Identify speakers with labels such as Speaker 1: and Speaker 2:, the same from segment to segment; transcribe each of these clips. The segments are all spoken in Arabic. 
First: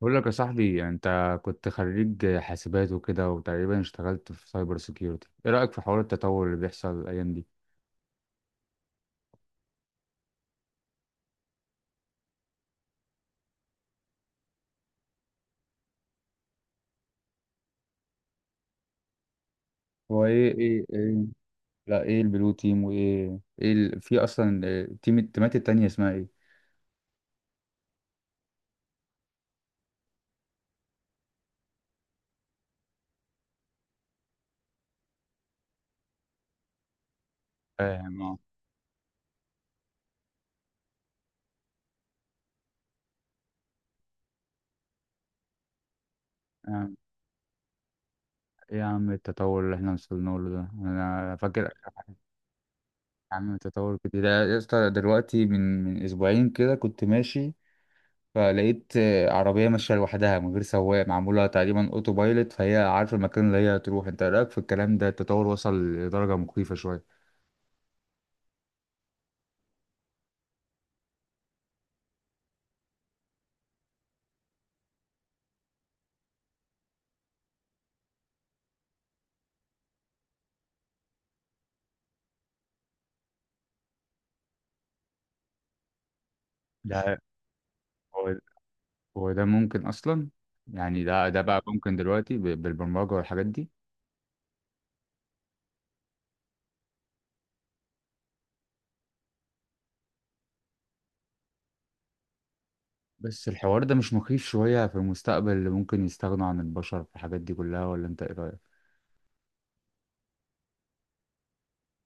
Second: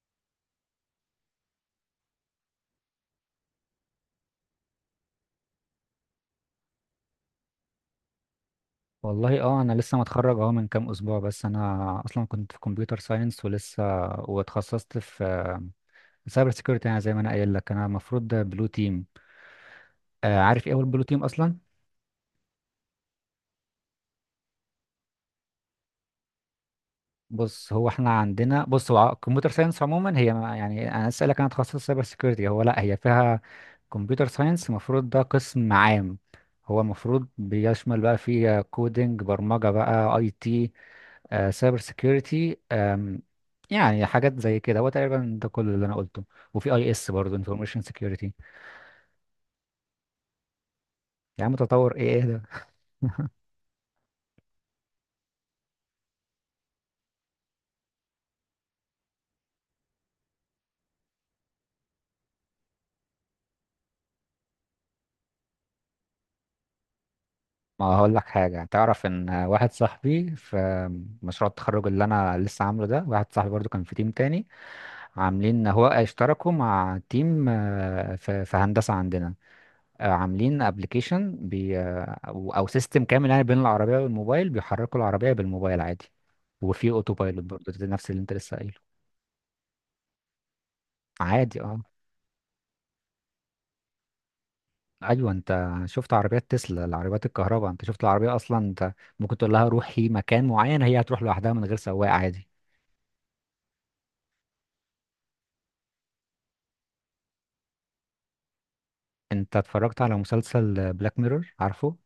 Speaker 1: بقول لك يا صاحبي، يعني انت كنت خريج حاسبات وكده وتقريبا اشتغلت في سايبر سيكيورتي. ايه رأيك في حوار التطور اللي بيحصل الايام دي؟
Speaker 2: والله انا لسه متخرج من كام اسبوع، بس انا اصلا كنت في كمبيوتر ساينس ولسه واتخصصت في سايبر سيكيورتي. يعني زي ما انا قايل لك، انا المفروض بلو تيم.
Speaker 1: هو ايه
Speaker 2: عارف ايه هو
Speaker 1: ايه
Speaker 2: البلو تيم
Speaker 1: ايه؟
Speaker 2: اصلا؟
Speaker 1: لا، ايه البلو تيم وايه ايه في اصلا، تيم، التيمات التانية اسمها ايه؟
Speaker 2: بص، هو احنا عندنا، بص هو كمبيوتر ساينس عموما هي يعني انا اسالك، انا اتخصصت سايبر سيكيورتي. هو لا، هي فيها كمبيوتر ساينس، المفروض ده قسم عام. هو المفروض بيشمل بقى،
Speaker 1: فاهم، اه.
Speaker 2: فيه كودينج، برمجة بقى، اي تي، سايبر سيكيورتي، يعني حاجات زي كده. هو تقريبا ده كل اللي انا قلته، وفي
Speaker 1: اه،
Speaker 2: اي اس برضه، انفورميشن سيكيورتي.
Speaker 1: ايه يا عم التطور اللي احنا وصلنا له ده، انا
Speaker 2: يا عم
Speaker 1: فاكر.
Speaker 2: تطور ايه ايه ده؟
Speaker 1: يا عم التطور كده ده، يا اسطى دلوقتي من اسبوعين كده كنت ماشي. فلقيت عربية ماشية لوحدها من غير سواق، معمولة تقريبا اوتو بايلوت، فهي عارفة المكان اللي هي هتروح. انت رأيك في الكلام ده؟ التطور وصل لدرجة مخيفة شوية.
Speaker 2: ما هقول لك حاجه، تعرف ان واحد صاحبي في مشروع التخرج اللي انا لسه عامله ده، واحد صاحبي برضه كان في تيم تاني، عاملين اشتركوا مع تيم في هندسه عندنا، عاملين ابلكيشن بي آه، او أو سيستم كامل، يعني بين العربيه والموبايل، بيحركوا العربيه بالموبايل عادي. وفي اوتو
Speaker 1: ده
Speaker 2: بايلوت برضه، ده نفس اللي انت
Speaker 1: هو
Speaker 2: لسه قايله.
Speaker 1: هو ده ممكن أصلا؟ يعني ده
Speaker 2: عادي
Speaker 1: بقى
Speaker 2: اه.
Speaker 1: ممكن دلوقتي بالبرمجة والحاجات دي؟
Speaker 2: ايوه، انت شفت عربيات تسلا، العربيات الكهرباء، انت شفت العربيه اصلا، انت ممكن تقول لها روحي مكان معين، هي هتروح لوحدها من غير سواق عادي.
Speaker 1: بس الحوار ده مش مخيف شوية في المستقبل اللي ممكن يستغنوا عن البشر في الحاجات دي كلها؟ ولا انت ايه رأيك؟
Speaker 2: انت اتفرجت على مسلسل بلاك ميرور، عارفه؟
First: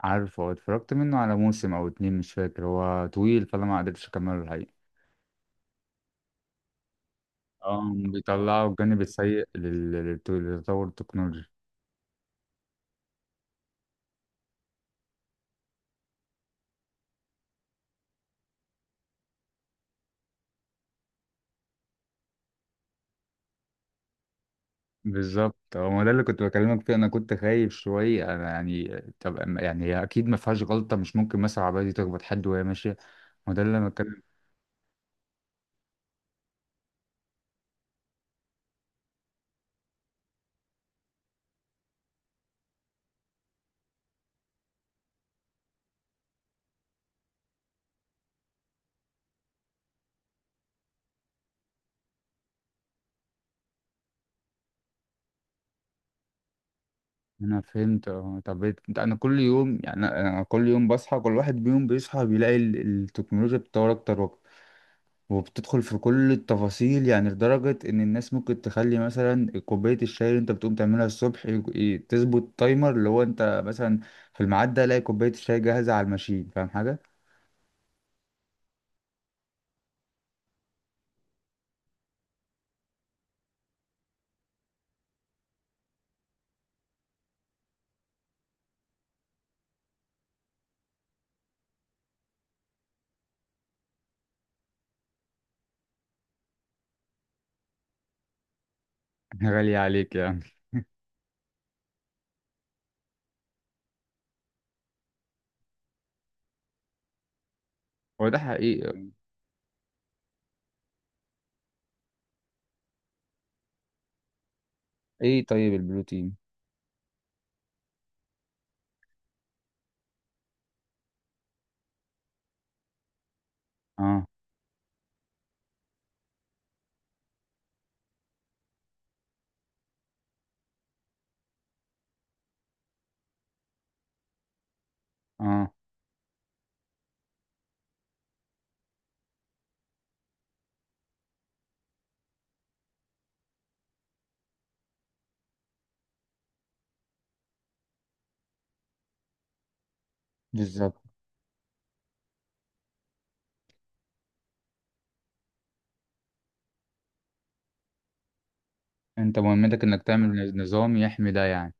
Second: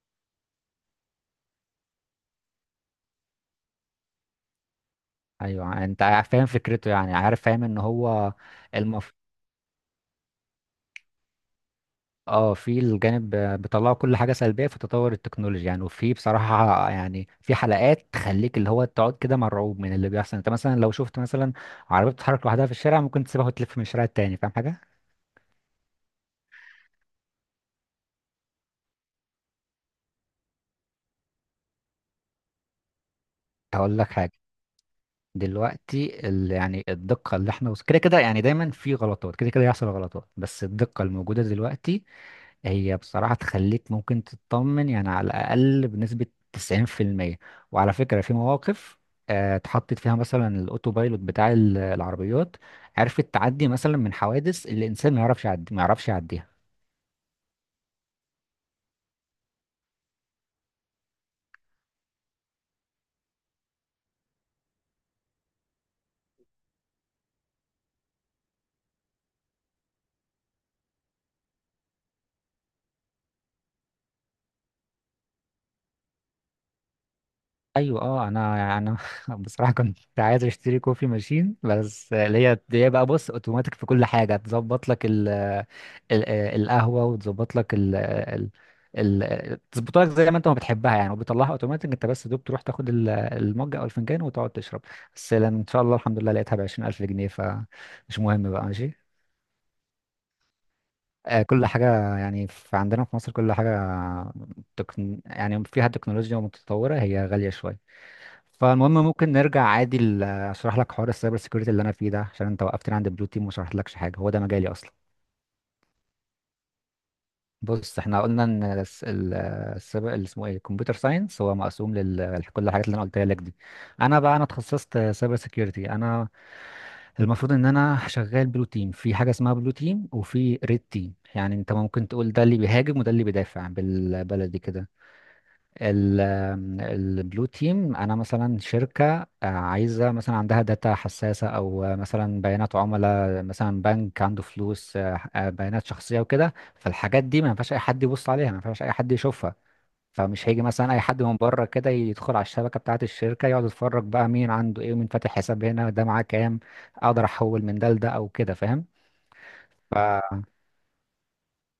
Speaker 1: عارف، هو اتفرجت منه على موسم أو اتنين، مش فاكر. هو طويل فأنا ما قدرتش أكمله الحقيقة.
Speaker 2: ايوه، فاهم فكرته، يعني عارف فاهم ان
Speaker 1: اه،
Speaker 2: هو
Speaker 1: بيطلعوا الجانب
Speaker 2: المف...
Speaker 1: السيء للتطور التكنولوجي.
Speaker 2: اه، في الجانب بيطلعوا كل حاجه سلبيه في تطور التكنولوجيا يعني، وفي بصراحه يعني في حلقات تخليك، اللي هو تقعد كده مرعوب من اللي بيحصل. انت مثلا لو شفت مثلا عربيه بتتحرك لوحدها في الشارع، ممكن تسيبها وتلف من الشارع التاني، فاهم حاجه؟
Speaker 1: بالظبط، هو ما ده اللي كنت بكلمك فيه. انا كنت خايف شويه انا، يعني طب يعني هي اكيد ما فيهاش غلطه؟ مش ممكن مثلا العربيه دي تخبط حد وهي ماشيه؟ ما ده اللي انا
Speaker 2: هقول لك
Speaker 1: بتكلم
Speaker 2: حاجه، دلوقتي يعني الدقة اللي احنا كده كده، يعني دايما في غلطات، كده كده يحصل غلطات، بس الدقة الموجودة دلوقتي هي بصراحة تخليك ممكن تطمن، يعني على الأقل بنسبة 90%. وعلى فكرة في مواقف اتحطت فيها مثلا الاوتو بايلوت بتاع العربيات، عرفت تعدي مثلا من حوادث اللي الانسان ما يعرفش يعدي، ما يعرفش يعديها.
Speaker 1: فيه. انا فهمت، اه. طب انا كل يوم، يعني انا كل يوم بصحى، كل واحد بيوم بيصحى بيلاقي التكنولوجيا بتطور اكتر واكتر، وبتدخل في كل التفاصيل. يعني لدرجه ان الناس ممكن تخلي مثلا كوبايه الشاي اللي انت بتقوم تعملها الصبح، تظبط تايمر اللي هو انت مثلا في الميعاد ده الاقي كوبايه الشاي جاهزه على الماشين، فاهم حاجه؟
Speaker 2: ايوه اه. انا بصراحه كنت عايز اشتري كوفي ماشين، بس اللي هي بقى، بص، اوتوماتيك في كل حاجه، تظبط لك ال القهوه، وتظبط لك ال تظبط لك زي ما انت ما بتحبها يعني، وبيطلعها اوتوماتيك، انت بس دوب تروح تاخد المج او الفنجان وتقعد تشرب. بس لأن ان شاء الله الحمد لله لقيتها ب 20000 جنيه، فمش مهم بقى، ماشي.
Speaker 1: غالية عليك يا
Speaker 2: كل حاجة يعني في عندنا في مصر، كل حاجة يعني فيها تكنولوجيا متطورة هي غالية شوية.
Speaker 1: هو ده
Speaker 2: فالمهم
Speaker 1: حقيقي.
Speaker 2: ممكن نرجع عادي اشرح لك حوار السايبر سيكيورتي اللي انا فيه ده، عشان انت وقفتني عند بلو تيم وما شرحتلكش حاجه، هو ده مجالي اصلا.
Speaker 1: ايه طيب البروتين؟
Speaker 2: بص، احنا قلنا ان السايبر، اللي اسمه ايه، الكمبيوتر ساينس، هو مقسوم لكل الحاجات اللي انا قلتها لك دي. انا
Speaker 1: اه.
Speaker 2: بقى انا اتخصصت سايبر سيكيورتي، انا المفروض ان انا شغال بلو تيم، في حاجه اسمها بلو تيم وفي ريد تيم. يعني انت ممكن تقول ده اللي بيهاجم وده اللي بيدافع، بالبلدي كده.
Speaker 1: اه،
Speaker 2: البلو تيم، انا مثلا شركه عايزه، مثلا عندها داتا حساسه، او مثلا بيانات عملاء، مثلا بنك عنده فلوس، بيانات شخصيه وكده، فالحاجات دي ما ينفعش اي حد يبص عليها، ما ينفعش اي حد يشوفها. فمش هيجي مثلا
Speaker 1: بالظبط.
Speaker 2: اي حد من بره كده يدخل على الشبكه بتاعه الشركه، يقعد يتفرج بقى مين عنده ايه ومين فاتح حساب هنا، ده معاه كام، اقدر احول من ده لده او كده، فاهم.
Speaker 1: انت مهمتك انك تعمل نظام يحمي ده يعني؟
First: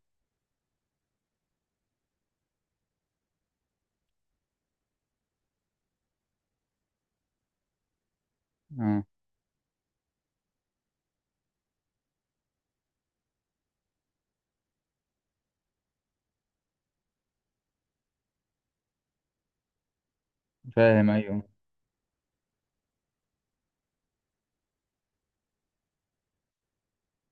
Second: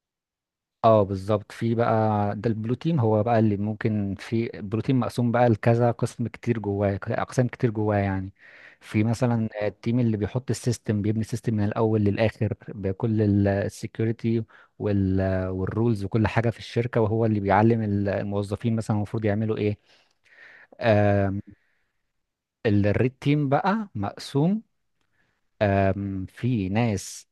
Speaker 2: اه بالظبط، في بقى، ده البروتين. هو بقى اللي ممكن، في البروتين مقسوم بقى لكذا قسم كتير جواه، اقسام كتير جواه يعني.
Speaker 1: اه،
Speaker 2: في مثلا التيم اللي بيحط السيستم، بيبني السيستم من الاول للاخر بكل السكيورتي والرولز وكل حاجه في الشركه، وهو اللي بيعلم الموظفين مثلا المفروض يعملوا ايه.
Speaker 1: فاهم، ايوه.
Speaker 2: الريد تيم بقى مقسوم، في ناس،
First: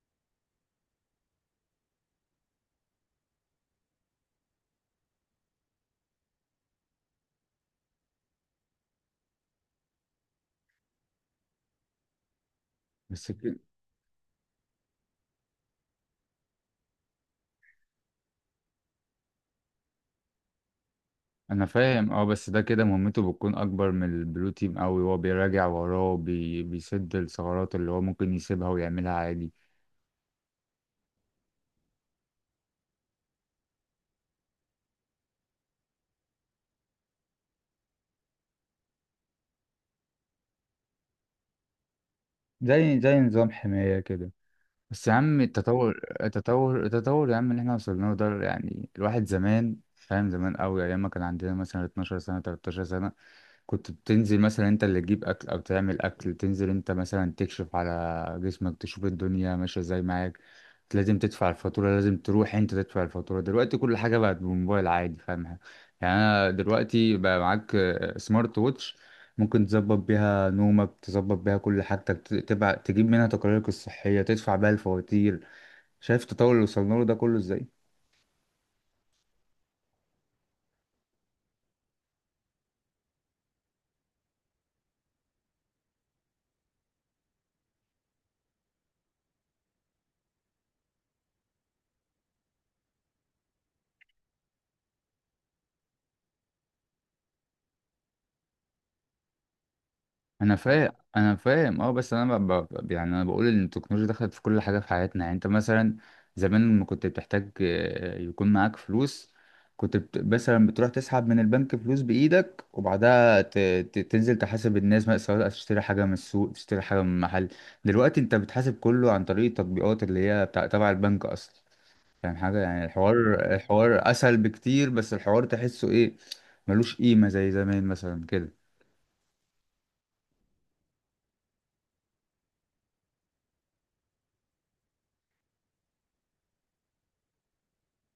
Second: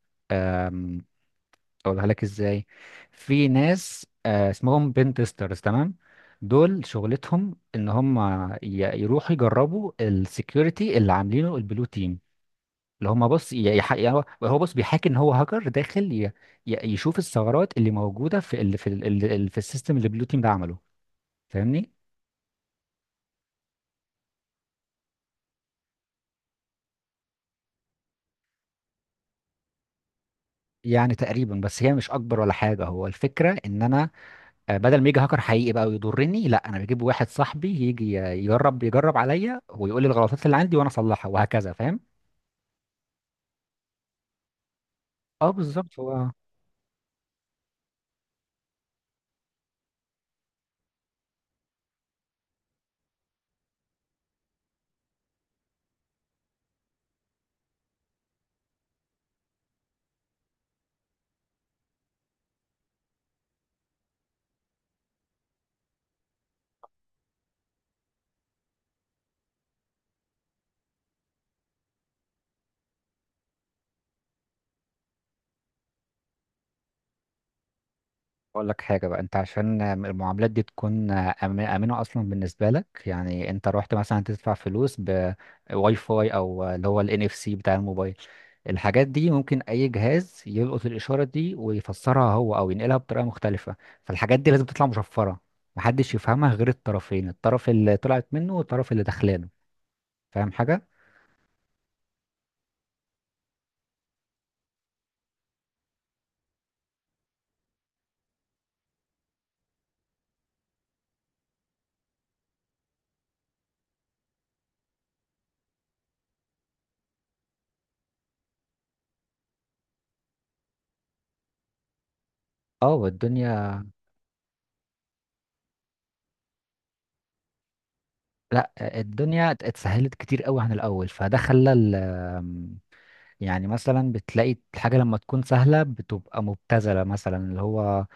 Speaker 2: اقولها لك ازاي، في ناس اسمهم بين تيسترز، تمام، دول شغلتهم ان هم يروحوا يجربوا السكيورتي اللي عاملينه البلو تيم، اللي هم
Speaker 1: بس كده؟
Speaker 2: يعني هو بص بيحاكي ان هو هاكر داخل يشوف الثغرات اللي موجوده في السيستم اللي البلو تيم ده عمله،
Speaker 1: انا
Speaker 2: فاهمني؟
Speaker 1: فاهم، اه. بس ده كده مهمته بتكون اكبر من البروتين قوي. هو بيراجع وراه بيسد الثغرات اللي هو ممكن يسيبها ويعملها عادي.
Speaker 2: يعني تقريبا، بس هي مش اكبر ولا حاجه، هو الفكره ان انا بدل ما يجي هاكر حقيقي بقى ويضرني، لا، انا بجيب واحد صاحبي يجي يجرب عليا ويقول لي الغلطات اللي عندي وانا اصلحها وهكذا، فاهم.
Speaker 1: زي نظام حماية كده. بس يا عم،
Speaker 2: اه بالظبط.
Speaker 1: التطور
Speaker 2: هو
Speaker 1: التطور التطور يا عم اللي احنا وصلنا له ده، يعني الواحد زمان فاهم زمان قوي ايام ما كان عندنا مثلا 12 سنة، 13 سنة. كنت بتنزل مثلا انت اللي تجيب اكل او تعمل اكل، تنزل انت مثلا تكشف على جسمك تشوف الدنيا ماشية ازاي معاك. لازم تدفع الفاتورة، لازم تروح انت تدفع الفاتورة. دلوقتي كل حاجة بقت بالموبايل عادي، فاهمها؟ يعني انا دلوقتي بقى معاك سمارت ووتش. ممكن تظبط بيها نومك، تظبط بيها كل حاجتك، تبع تجيب منها تقاريرك الصحية، تدفع بيها الفواتير. شايف التطور اللي وصلنا له ده كله ازاي؟
Speaker 2: اقول لك حاجه بقى، انت عشان المعاملات دي تكون امنه اصلا بالنسبه لك، يعني انت رحت مثلا تدفع فلوس بواي فاي، او اللي هو الان اف سي بتاع الموبايل، الحاجات دي ممكن اي جهاز يلقط الاشاره دي ويفسرها هو، او ينقلها بطريقه مختلفه، فالحاجات دي لازم تطلع مشفره، محدش يفهمها غير الطرفين، الطرف اللي طلعت منه والطرف اللي دخلان، فاهم
Speaker 1: انا
Speaker 2: حاجة؟
Speaker 1: فاهم، انا فاهم، اه. بس انا يعني انا بقول ان التكنولوجيا دخلت في كل حاجه في حياتنا، يعني انت مثلا. زمان لما كنت بتحتاج يكون معاك فلوس. كنت مثلا بتروح تسحب من البنك فلوس بايدك، وبعدها تنزل تحاسب الناس بقى، سواء تشتري حاجه من السوق، تشتري حاجه من محل. دلوقتي انت بتحاسب كله عن طريق التطبيقات اللي هي بتاع تبع البنك اصلا. يعني حاجه، يعني
Speaker 2: اه
Speaker 1: الحوار
Speaker 2: والدنيا.
Speaker 1: الحوار اسهل بكتير. بس الحوار تحسه ايه؟ ملوش قيمه زي زمان مثلا كده.
Speaker 2: لا، الدنيا اتسهلت كتير قوي عن الأول، فده خلى ال- آم، يعني مثلا بتلاقي الحاجة لما تكون سهلة بتبقى مبتذلة، مثلا اللي هو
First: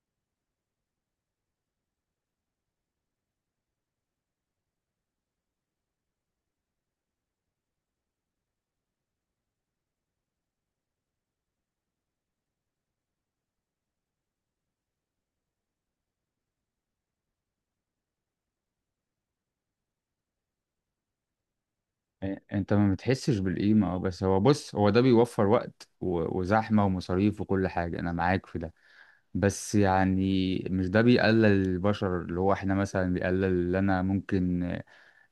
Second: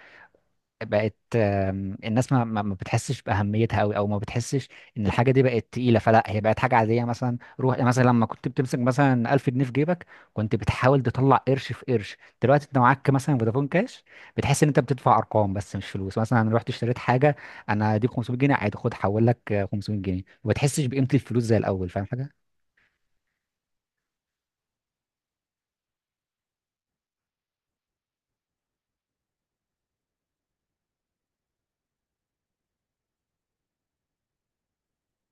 Speaker 2: بقت، الناس ما بتحسش بأهميتها قوي، او ما بتحسش ان الحاجة دي بقت تقيلة، فلا هي بقت حاجة عادية. مثلا روح، يعني مثلا لما كنت بتمسك مثلا 1000 جنيه في جيبك، كنت بتحاول تطلع قرش في قرش. دلوقتي انت معاك مثلا فودافون كاش، بتحس ان انت بتدفع ارقام بس مش فلوس. مثلا انا رحت اشتريت حاجة، انا دي 500 جنيه، عادي، خد حول لك 500 جنيه، وما بتحسش بقيمة الفلوس زي الاول، فاهم حاجة؟
Speaker 1: انت ما بتحسش بالقيمة، اه. بس هو بص، هو ده بيوفر وقت وزحمة ومصاريف وكل حاجة، انا معاك في ده. بس يعني مش ده بيقلل البشر؟ اللي هو احنا مثلا بيقلل اللي انا ممكن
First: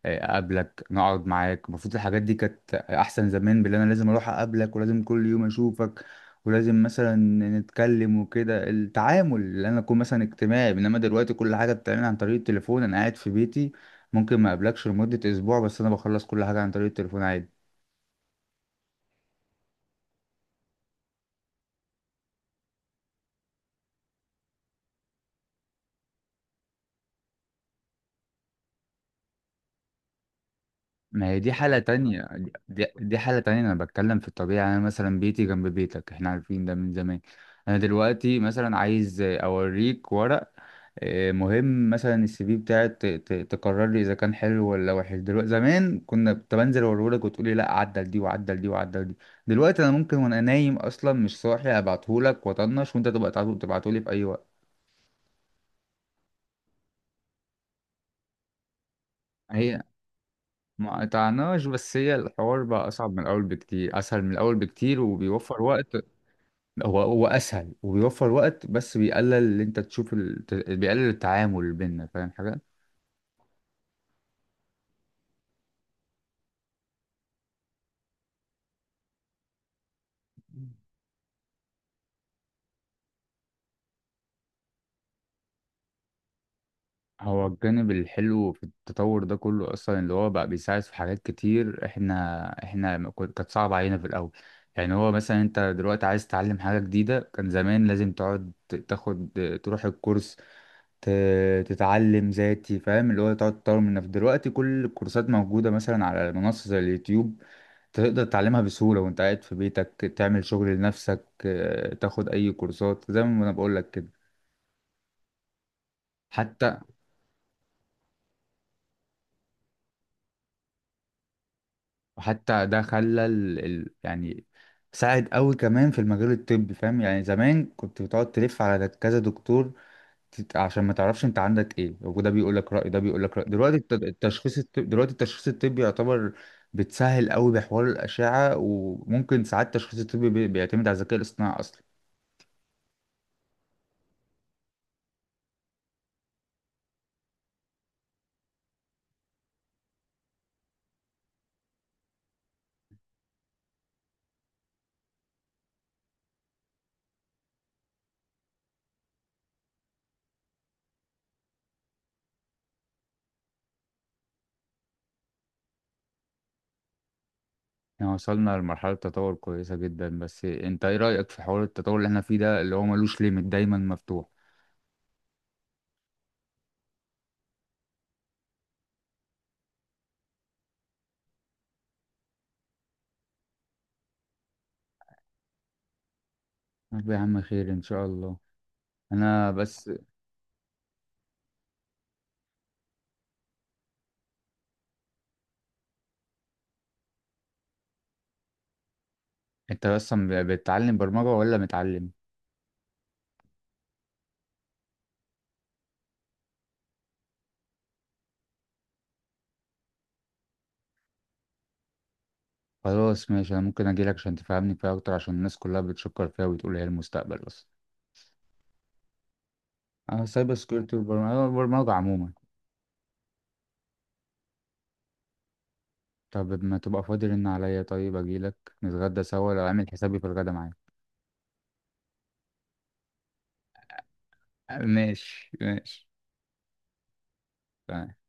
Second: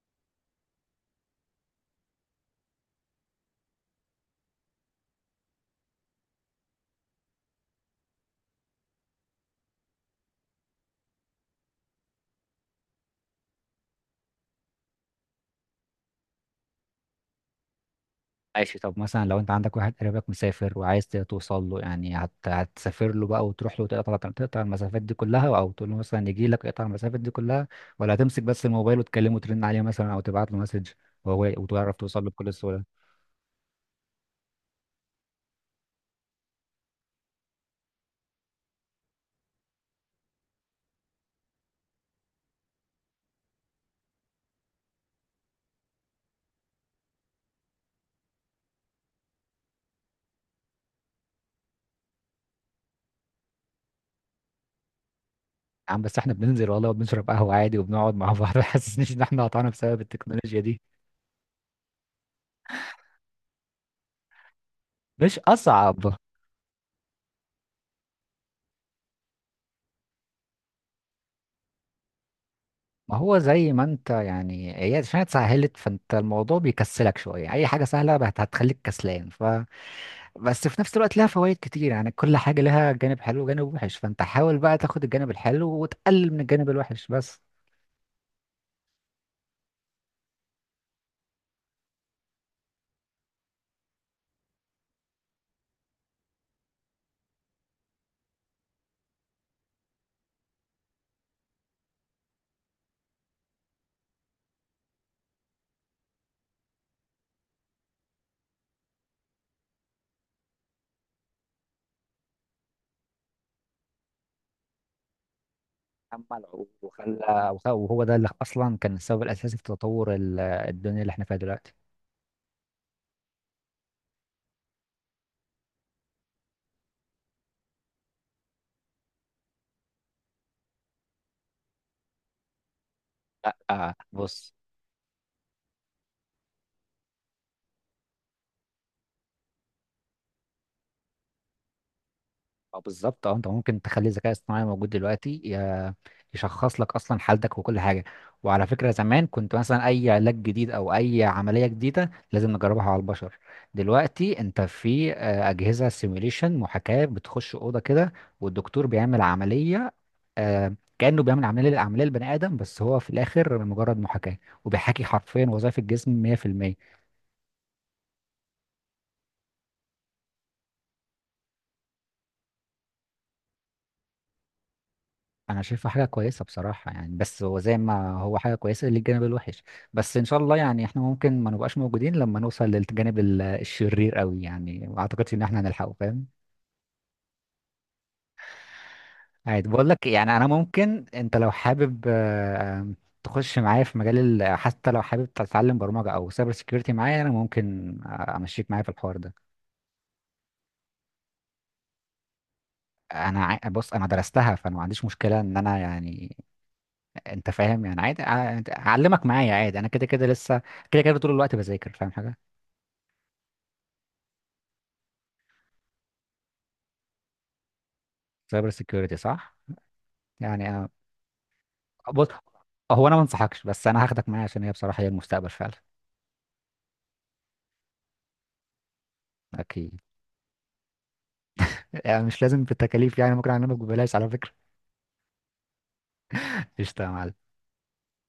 Speaker 1: اقابلك نقعد معاك. المفروض الحاجات دي كانت احسن زمان باللي انا لازم اروح اقابلك، ولازم كل يوم اشوفك. ولازم مثلا نتكلم وكده. التعامل اللي انا اكون مثلا اجتماعي، انما دلوقتي كل حاجة بتعمل عن طريق التليفون، انا قاعد في بيتي. ممكن ما اقابلكش لمدة اسبوع، بس انا بخلص كل حاجة عن طريق التليفون عادي.
Speaker 2: ماشي، طب مثلا لو انت عندك واحد قريبك مسافر وعايز توصل له، يعني هتسافر له بقى وتروح له، تقطع المسافات دي كلها، او تقول له مثلا يجي لك يقطع المسافات دي كلها، ولا هتمسك بس الموبايل وتكلمه وترن عليه مثلا او تبعت له مسج
Speaker 1: ما هي دي
Speaker 2: وهو،
Speaker 1: حالة
Speaker 2: وتعرف توصل
Speaker 1: تانية.
Speaker 2: له بكل سهوله؟
Speaker 1: دي حالة تانية، أنا بتكلم في الطبيعة. أنا مثلا بيتي جنب بيتك، إحنا عارفين ده من زمان. أنا دلوقتي مثلا عايز أوريك ورق. مهم مثلا السي في بتاعك تقرر لي إذا كان حلو ولا وحش دلوقتي. زمان كنا كنت بنزل أوريهولك وتقولي لأ عدل دي، وعدل دي، وعدل دي. دلوقتي أنا ممكن وأنا نايم أصلا مش صاحي أبعتهولك وأطنش، وأنت تبقى تبعتهولي في أي وقت.
Speaker 2: يا عم بس احنا بننزل والله وبنشرب قهوه عادي وبنقعد مع بعض ما حسسنيش ان احنا قطعنا
Speaker 1: هي
Speaker 2: بسبب التكنولوجيا دي.
Speaker 1: ما قطعناش، بس هي الحوار بقى أصعب من الأول بكتير، أسهل من الأول بكتير
Speaker 2: مش
Speaker 1: وبيوفر وقت.
Speaker 2: اصعب.
Speaker 1: هو اسهل وبيوفر وقت، بس بيقلل اللي انت تشوف بيقلل التعامل بيننا، فاهم حاجه؟
Speaker 2: ما هو زي ما انت يعني، هي عشان اتسهلت فانت الموضوع بيكسلك شويه، اي حاجه سهله هتخليك كسلان، بس في نفس الوقت لها فوائد كتير، يعني كل حاجة لها جانب حلو وجانب وحش، فانت حاول بقى تاخد الجانب الحلو وتقلل من الجانب الوحش بس.
Speaker 1: هو الجانب الحلو في التطور ده كله اصلا، اللي هو بقى بيساعد في حاجات كتير احنا ما كن- كانت صعبه علينا في الاول. يعني هو مثلا انت دلوقتي عايز تتعلم حاجه جديده، كان زمان لازم تقعد تاخد تروح الكورس، ت... تتعلم ذاتي، فاهم؟ اللي هو تقعد تطور من نفسك. دلوقتي كل الكورسات موجوده مثلا على منصه زي اليوتيوب. تقدر تتعلمها بسهولة وانت قاعد في بيتك. تعمل شغل لنفسك، تاخد اي كورسات زي ما انا بقول لك كده.
Speaker 2: أما العود
Speaker 1: حتى
Speaker 2: وخلى وهو ده اللي أصلا كان السبب الأساسي في تطور الدنيا اللي احنا فيها دلوقتي.
Speaker 1: حتى ده خلى يعني ساعد قوي كمان في المجال الطبي، فاهم؟ يعني زمان كنت بتقعد تلف على كذا دكتور. عشان ما تعرفش انت عندك ايه، وده بيقول لك رأي ده بيقول لك رأي.
Speaker 2: لا بص.
Speaker 1: دلوقتي التشخيص الطبي يعتبر بتسهل قوي بحوار الأشعة، وممكن ساعات التشخيص الطبي بيعتمد على الذكاء الاصطناعي اصلا.
Speaker 2: اه بالظبط، اه، انت ممكن تخلي الذكاء الاصطناعي موجود دلوقتي يشخص لك اصلا حالتك وكل حاجه. وعلى فكره زمان كنت مثلا اي علاج جديد او اي عمليه جديده لازم نجربها على البشر، دلوقتي انت في اجهزه سيميوليشن محاكاه، بتخش اوضه كده والدكتور بيعمل عمليه، كانه بيعمل عمليه للعمليه البني ادم، بس هو في الاخر مجرد محاكاه، وبيحاكي حرفيا وظائف الجسم 100%.
Speaker 1: احنا وصلنا لمرحلة تطور كويسة جدا. بس انت ايه رأيك في حوار التطور اللي احنا فيه ده اللي هو ملوش ليميت، دايما مفتوح؟
Speaker 2: انا شايفه حاجه كويسه بصراحه يعني، بس هو زي ما هو حاجه كويسه، للجانب الوحش بس ان شاء الله يعني احنا ممكن ما نبقاش موجودين لما نوصل للجانب الشرير قوي، يعني ما اعتقدش ان احنا هنلحقه، فاهم.
Speaker 1: طب يا عم خير ان شاء الله. انا
Speaker 2: عادي بقول
Speaker 1: بس.
Speaker 2: لك، يعني انا ممكن انت لو حابب تخش معايا في مجال حتى لو حابب تتعلم برمجه او سايبر سيكيورتي معايا، انا ممكن امشيك معايا في الحوار ده.
Speaker 1: انت اصلا بتتعلم برمجة ولا متعلم؟
Speaker 2: بص انا درستها، فانا ما عنديش مشكله ان انا يعني، انت فاهم يعني، عادي اعلمك معايا عادي، انا كده كده لسه، كده كده طول الوقت بذاكر، فاهم حاجه.
Speaker 1: خلاص ماشي، انا ممكن اجيلك عشان تفهمني فيها اكتر، عشان الناس كلها بتشكر فيها وبتقول هي المستقبل اصلا.
Speaker 2: سايبر سيكيورتي صح.
Speaker 1: انا سايبر
Speaker 2: يعني
Speaker 1: سكيورتي، والبرمجة البرمجة
Speaker 2: بص،
Speaker 1: عموما.
Speaker 2: هو انا ما انصحكش، بس انا هاخدك معايا عشان هي بصراحه هي المستقبل فعلا.
Speaker 1: طب ما تبقى فاضي رن عليا، طيب اجيلك نتغدى سوا لو عامل
Speaker 2: اكيد،
Speaker 1: حسابي في الغدا معايا.
Speaker 2: يعني مش لازم بالتكاليف، يعني ممكن اعلمك ببلاش على فكره.
Speaker 1: ماشي، ماشي.
Speaker 2: قشطه يا معلم.
Speaker 1: تمام.